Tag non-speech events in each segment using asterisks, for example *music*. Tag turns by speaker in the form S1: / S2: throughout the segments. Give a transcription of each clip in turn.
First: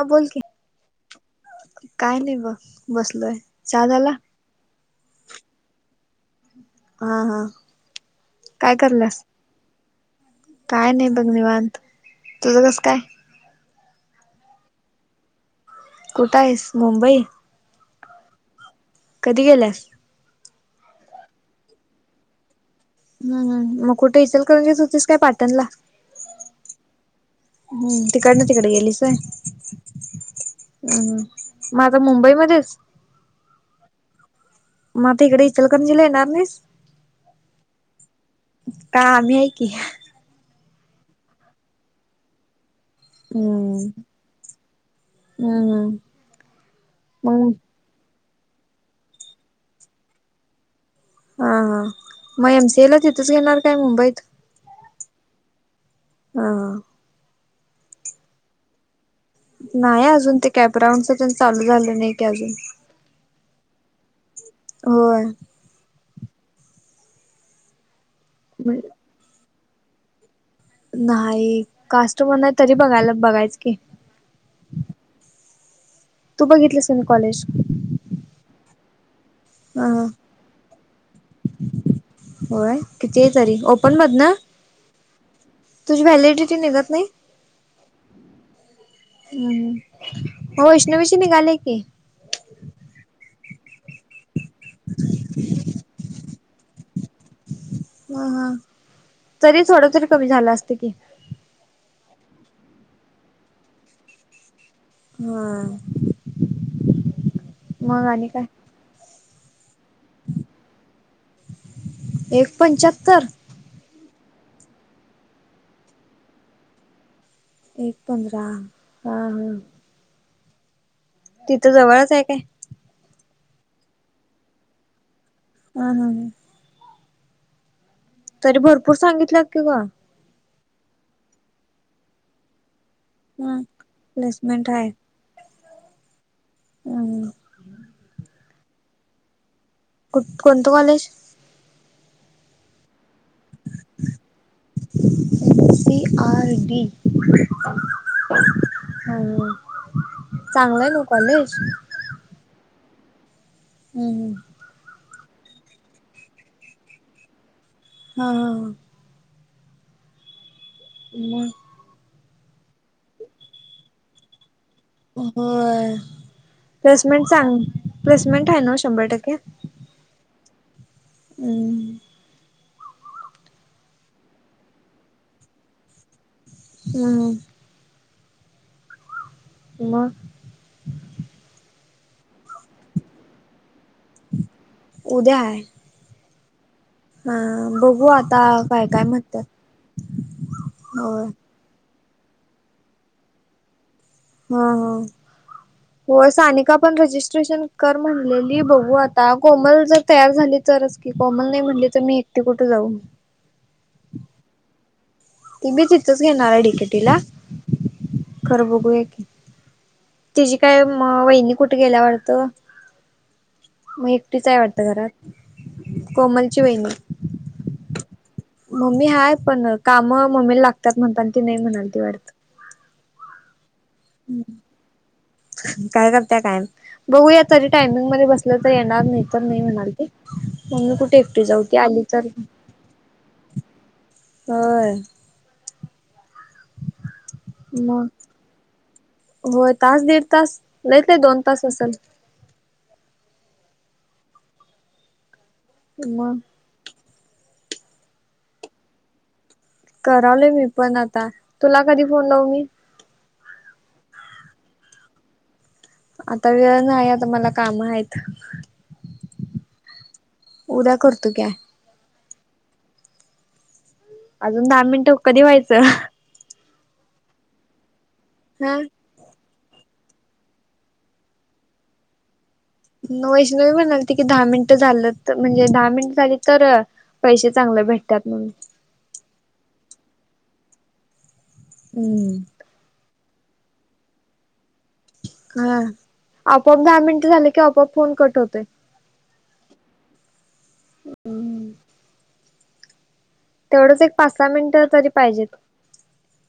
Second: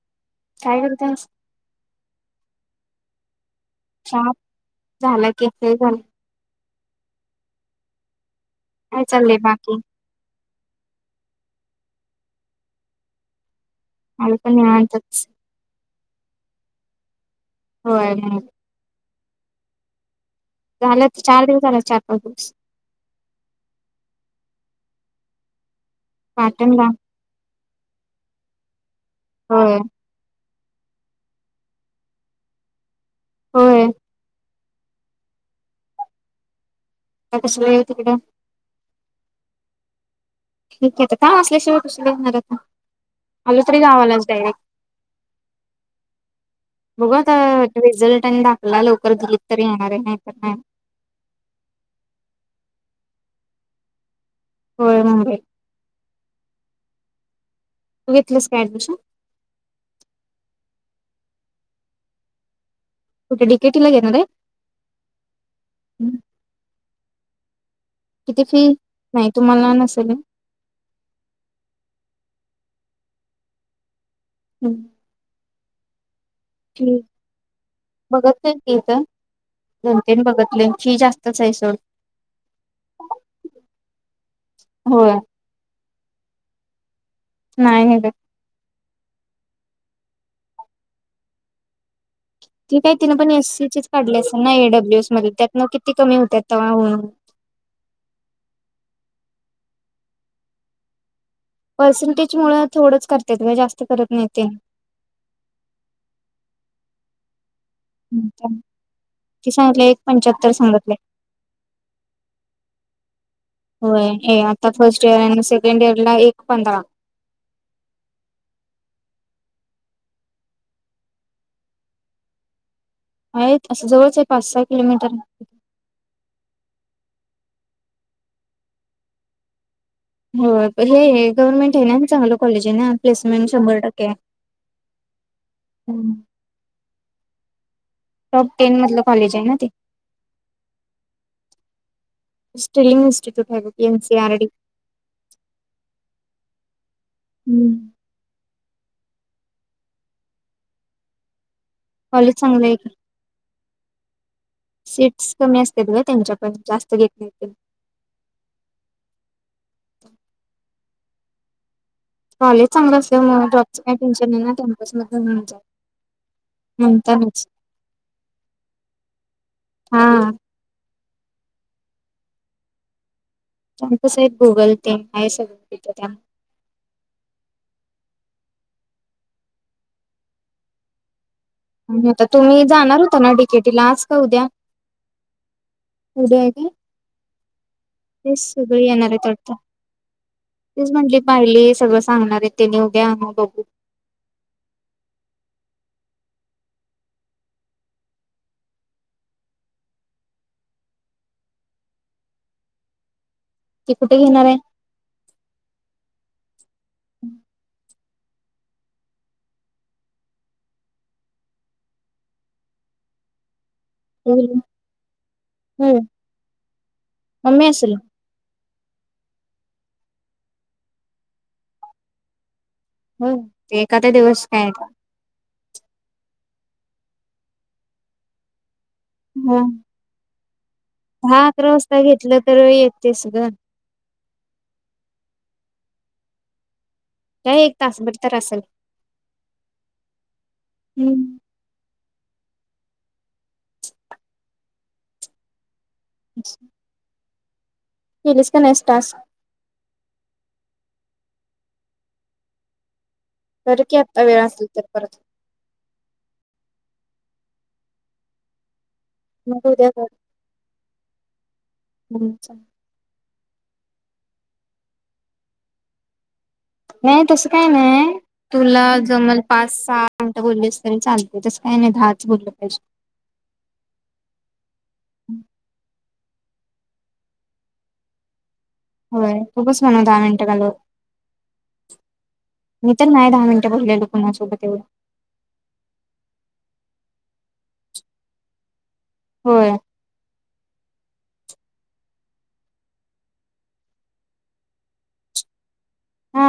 S1: ह बोल क
S2: कायत
S1: काय नाही बघ बसलय
S2: छा झालं की हे झालं
S1: हा हा काय
S2: का
S1: करल्यास
S2: चाल बाकी
S1: काय नाही बघ निवांत तुझं कसं काय
S2: अलपणी मातातच
S1: कुठं आहेस मुंबई
S2: होय
S1: कधी गेल्यास
S2: झालं चार दिवस, झाल चार पाच दिवस.
S1: हम हम, मग कुठं इंचलकरजीत होतीस का पाटणला?
S2: पाटणला.
S1: हम् तिकडनं तिकडं गेलीस होय.
S2: होय.
S1: हम्म हम्म मग आता मुंबईमध्ये आहेस.
S2: होय आता
S1: मग आता इकडं इचलकरंजीला येणार नाहीस?
S2: काय कशाला येऊ तिकडं,
S1: का आम्ही हायं की,
S2: ठीक आहे तर काम असल्याशिवाय कशाला येवू मी आता. आलो तरी
S1: हम्म
S2: गावालाच डायरेक्ट,
S1: हम्म हम्म.
S2: बघू आता
S1: मग
S2: रिझल्ट आणि दाखला लवकर दिलीत तर येणार आहे नाही तर नाही.
S1: हा हा मग एमसीएला तिथेच घेणार काय मुंबईत.
S2: होय मुंबई.
S1: हा..
S2: तू घेतलीस काय ऍडमिशन?
S1: नाही अजून ते कॅपराऊंडच तेण चालू झालं नाही की अजून,
S2: कुठं डीकेटी ला घेणार ये.
S1: होय.
S2: किती फी नाही तुम्हाला नसेल.
S1: नाही कास्ट वर नाही तरी बघायला बघायचं की,
S2: हम्
S1: तू बघितलंस कणी कॉलेज.
S2: बघतलं ती इथं,
S1: अ
S2: जनतेन बघतले फी जास्तच हाय सोड.
S1: होय किती आहे तरी ओपन मधन.
S2: होय.
S1: तुझी व्हॅलिडिटी निघत नाही.
S2: नाही निघत,
S1: हम् हो वैष्णवीशी निघालेय की,
S2: ती काय तिन पण एससीचीच काढली असलं ना एडब्ल्यू एस मध्ये त्यातनं किती कमी होत्यात तवा होऊन होऊन.
S1: हाहा तरी थोड तरी कमी झालं असत की,
S2: पर्सेंटेज मुळं थोडंच करत्यात गं, जास्त करत नाहीेत तेण,
S1: *unintelligible* आणि
S2: *unintelligible*
S1: काय
S2: एक पंच्याहत्तर सांगतलंय
S1: एक पंच्याहत्तर
S2: होय. ये आता फर्स्ट इयर आणि सेकंड इयर ला एक पंधरा.
S1: एक पंधरा हा हा. तिथं जवळच आहे काय?
S2: आहेत असं जवळच आहे. पाच सहा किलोमीटर
S1: हा हा. तरी भरपूर सांगितल्यात की गं.
S2: हो हे गव्हर्नमेंट आहे ना, चांगलं कॉलेज आहे ना. प्लेसमेंट शंभर टक्के
S1: प्लेसमेंट
S2: हम्म.
S1: ह ह
S2: टॉप टेन मधलं कॉलेज आहे ना ते,
S1: कुठ कोणतं कॉलेज?
S2: स्टिलिंग. इन्स्टिट्यूट आहे बघ N C R D
S1: C R D. हम चांगलंय ना कॉलेज?
S2: काॅलेज चांगलं की,
S1: हम् हम...
S2: सीट्स कमी असतात गं त्यांच्याकडं जास्त घेत नाही ती....
S1: हा... मग...
S2: कॉलेज चांगलं असते मग जॉबच काही टेनशन नाही ना... मधून
S1: हो
S2: होऊन जात
S1: प्लेसमेंट
S2: म्हणतानाच
S1: सांग प्लेसमेंट आहे ना शंभर टक्के
S2: हा
S1: हम्
S2: त्यांच सहित गुगल पे आहे सगळं तथं
S1: हम् मग...
S2: आता तुम्ही जाणार होता ना डीकेटीला आज का उद्या...
S1: उद्या आहे
S2: एवढ आहे...
S1: हा बघू
S2: तेच
S1: आता काय काय म्हटत...
S2: तीच म्हंटली बाहेर ये सगळं सांगणार आहे तेनी उदया अ बघू...
S1: हा ह...
S2: *inaudible*
S1: हो सानिका पण रजिस्ट्रेशन कर म्हणलेली बघू आता कोमल जर तयार झाली.. तरच की कॉमन नाही म्हटले तर मी एकटे कुठे जाऊन...
S2: की कुठे घेणार आहे?
S1: ती बी तिथचं घेणार आहे डिकेटीला खरं बघूया की... तिची काय म अ वहिनी कुठं गेली आहे वाटतं? मग एकटीच आहे
S2: होय
S1: वाटत घरात कोमलची वहिणी...
S2: मम्मी असल...
S1: मम्मी हाय पण काम मम्मीला लागतात म्हणताना ती नाही म्हणाल ती वाटत...
S2: हो ते एखादा दिवस काय आहे का..
S1: काय करत कायम बघूया तरी टायमिंग मध्ये बसलं तर येणार नाही... तर नाही म्हणाली ते मी कुठ
S2: हहा अकरा वाजता घेतलं तर येत ते स गं...
S1: हो...
S2: काय एक
S1: मग
S2: तासभर तर असेल
S1: होय तास दीड तास लय ते
S2: हम्म.
S1: दोन तास असेल... मम...
S2: ह... केलीस का नाही टास्क
S1: करावले मी पण आता तुला कधी फोन लाऊ मी...
S2: जरी की आत्ता वेळ असेल तर परत...
S1: आता वेळ नाही आता मला काम आहेत...
S2: म उद्या कर
S1: उद्या करतो की....
S2: हम्...
S1: अजून दहा मिनिटं कधी व्हायचं....
S2: नाही तसं काही नाही
S1: हा
S2: तुला... ज मल पाच सहा मिनटं बोललीस तरी चालते तसं काही नाही दहाच बोललं पाहिजे...
S1: वैष्णवी म्हणालेते की दहा मिनिट झालं म्हणजे दहा मिनट झाली तर... पैसे चांगले भेटतात म्हणून....
S2: होय खूपच म्हणू दहा मिनटं घालव...
S1: हम्म...
S2: मी तर नाही दहा मिनटं बोललेलो कुणासोबत एवढं....
S1: हा आपआप दहा मिनिट झाले की आपआप फोन कट होतोय.....
S2: होय....
S1: तेवढंच एक पाच सहा मिनिटं तरी पाहिजेत...
S2: हा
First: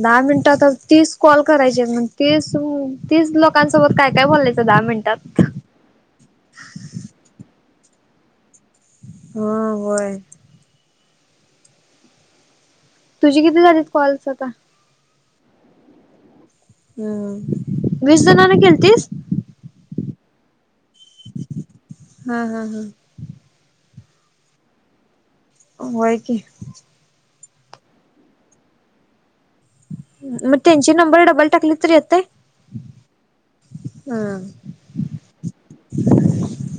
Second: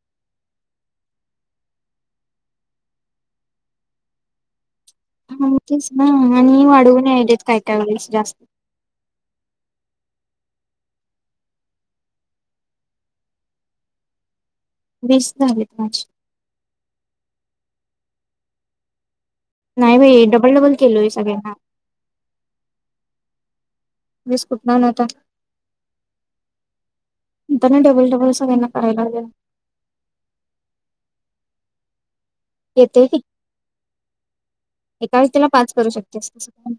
S1: दहा मिनिटात तीस कॉल करायचे मग तीसतीस लोकांसोबत कायकाय बोलायचं दहा मिनिटात?
S2: हां तेच ना आणि वाढवून यायलेत काय काय वेळेस जास्त
S1: हां होय तुझी किती झालीत कॉल्स आता?
S2: वीस झालीत माझी
S1: हा वीस जणांना केलतीस?
S2: नाही बाई डबल-डबल केलोय सगळ्यांना
S1: हा हा हा
S2: वीस कुठण आणू आता?
S1: होय की
S2: त्यां ना डबल डबल सगळ्यांना करायला लागलो
S1: मग त्यांची नंबर डबल टाकली तरी येते?
S2: येतेय की
S1: हा
S2: एका व्यक्तिला पाच करू शकतेस हा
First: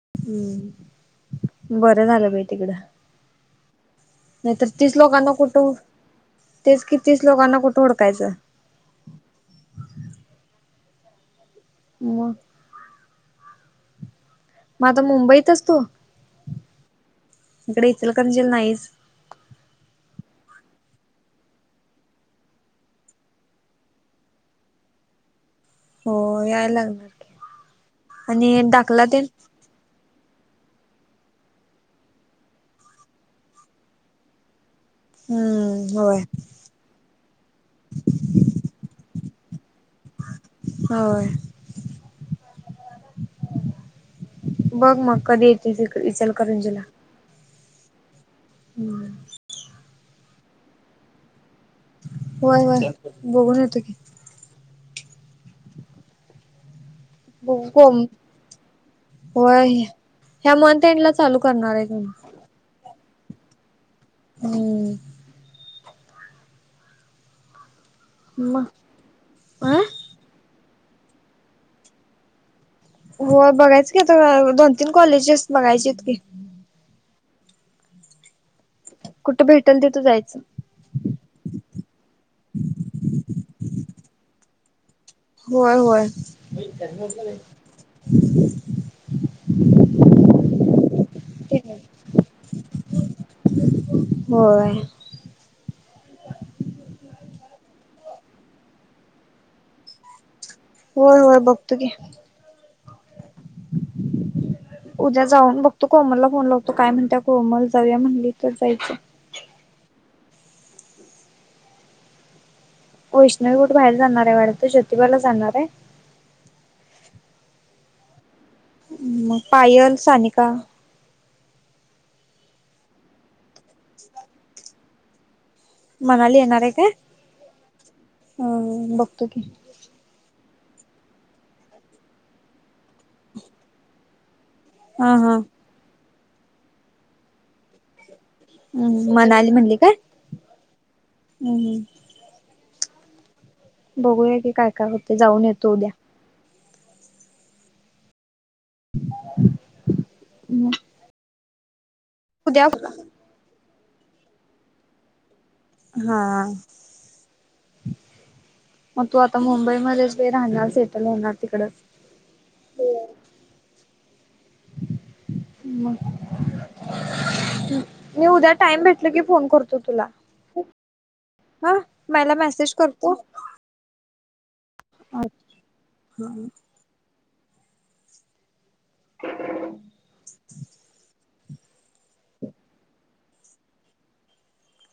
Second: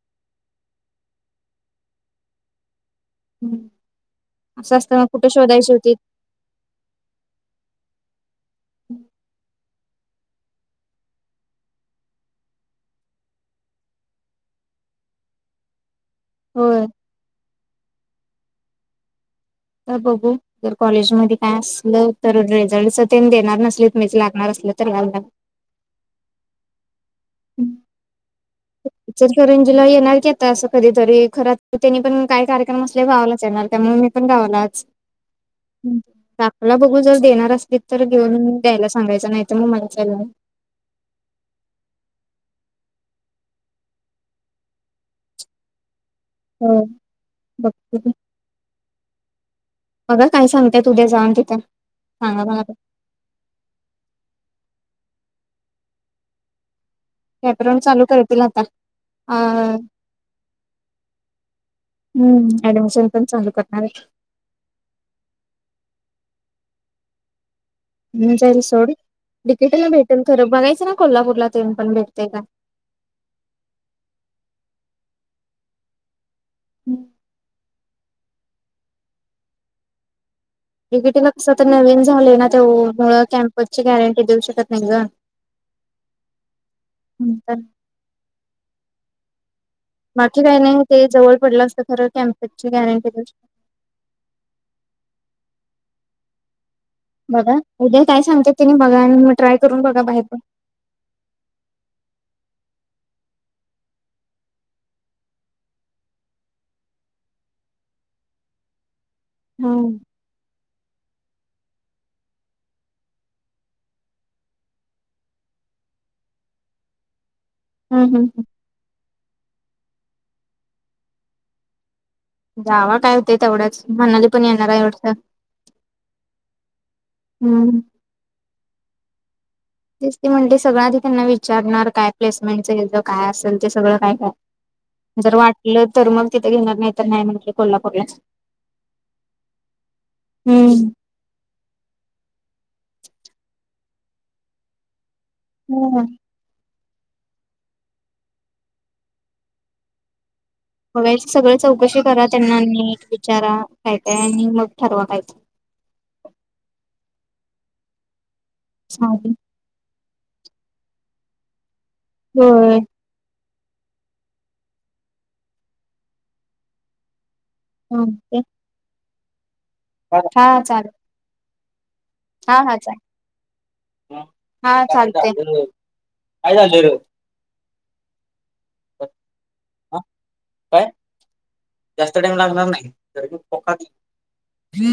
S1: ह हा बरं झालं बाई तिकडं. नाहीतर
S2: असं
S1: तीस
S2: असताना कुठे
S1: लोकांना कुठं
S2: शोधायची होती?
S1: तेच कि तीस लोकांना कुठे हुडकायच मग मग आता मुंबईत असतो
S2: होय
S1: इकडे इचलकरंजीला नाहीस
S2: त्या बघू जर कॉलेजमध्ये काय असलं तर रिझल्टच ते देणार नसले मीच लागणार असलं तर ला
S1: हो याय लागलं.
S2: हं
S1: आणि
S2: तिला येणार की आता असं कधी तरी खरं त्यानी पण काही कार्यक्रम असले गावालाच येणार त्यामुळे मी पण गावालाच.
S1: हम्म होय
S2: *unintelligible* मला बघू जर देणार असतील तर घेऊन द्यायला सांगायचं नाहीत मग मला त्या
S1: होय. बघ मग कधी येते इकडे इचलकरंजीला
S2: हो बघते
S1: हं.
S2: बघा काय सांगतेय उद्या जाऊन तिथं सांगा मला
S1: होय
S2: पण
S1: होय बघून येतो की
S2: ऍप रून
S1: कोम
S2: चालू करतील आता अ
S1: होय ह्या मंथ एंड ला चालू करणार आहे म्हणे.
S2: हम्म ऍडमिशन पण चालू करणार आहे.
S1: हम्म
S2: मी जाईल
S1: मग
S2: सोडून तिकीट
S1: अ
S2: भेटेल खरं बघायचं ना कोल्हापूरला ते येऊन पण भेटतय का?
S1: हो बघायंच की दोन-तीन कॉलेजेस बघायचेत की.
S2: ह
S1: कुठं भेटल तिथं जायचं
S2: डिकेटीला कसं तर नवीन झालंय ना त्या मुळं कॅम्पस ची गॅरंटी देऊ शकत नाहीत गं.
S1: होय होय.
S2: नंतर बाकी काही नाही ते जवळ पडलं असतं खरं कॅम्पेटची गॅरंटी
S1: होय.
S2: बघ हं, उद्या काय सांगतात तिनी बघा आणि मग ट्राय करून बघा बाहेर पण.
S1: होय, होय बघतो की.
S2: *inaudible*
S1: उद्या जाऊन बघतो कोमलला फोन लावतो काय म्हणत्या कोमल जाऊया म्हणली तर जायच
S2: हा
S1: वैष्णवी कुठ बाहेर जाणार आहे वाड्यात ज्योतिबाला जाणार आहे
S2: हम् हम हम
S1: मग पायल सानिका
S2: गावा काय होत तेवढंच म्हनाली पण येणार आहे एवढचं
S1: मनाली येणार आहे काय
S2: हम्म
S1: हा बघतो की
S2: ते म्हणते सगळं आधी त्यांना विचारणार काय प्लेसमेंटच गेलतो काय असेल ते सगळं काय
S1: हा
S2: काय
S1: हा
S2: जर वाटलं तर मग तिथे घेणार नाही तर नाही म्हटलं कोल्हापूरचा
S1: हम्म मनाली म्हणली काय हम्म् बघूया की काय काय होते जाऊन येत
S2: हम्
S1: हा
S2: सगळं चौकशी करा त्यांना नीट विचारा काहीतय आणि मग ठरवा कायते.
S1: हां, मग तू
S2: चालेल
S1: आता मुंबईमध्येच? ते राहणार सेटल होणार तिकडच.
S2: होय.
S1: मी
S2: चालते
S1: उद्या टाइम भेटला की फोन कर.. तुला
S2: हा चालेल
S1: हा मला
S2: हा
S1: मेसेज
S2: हा
S1: करतो
S2: हा चालत काय चाल रे- हा काय जास्त टाइम लागणार नाही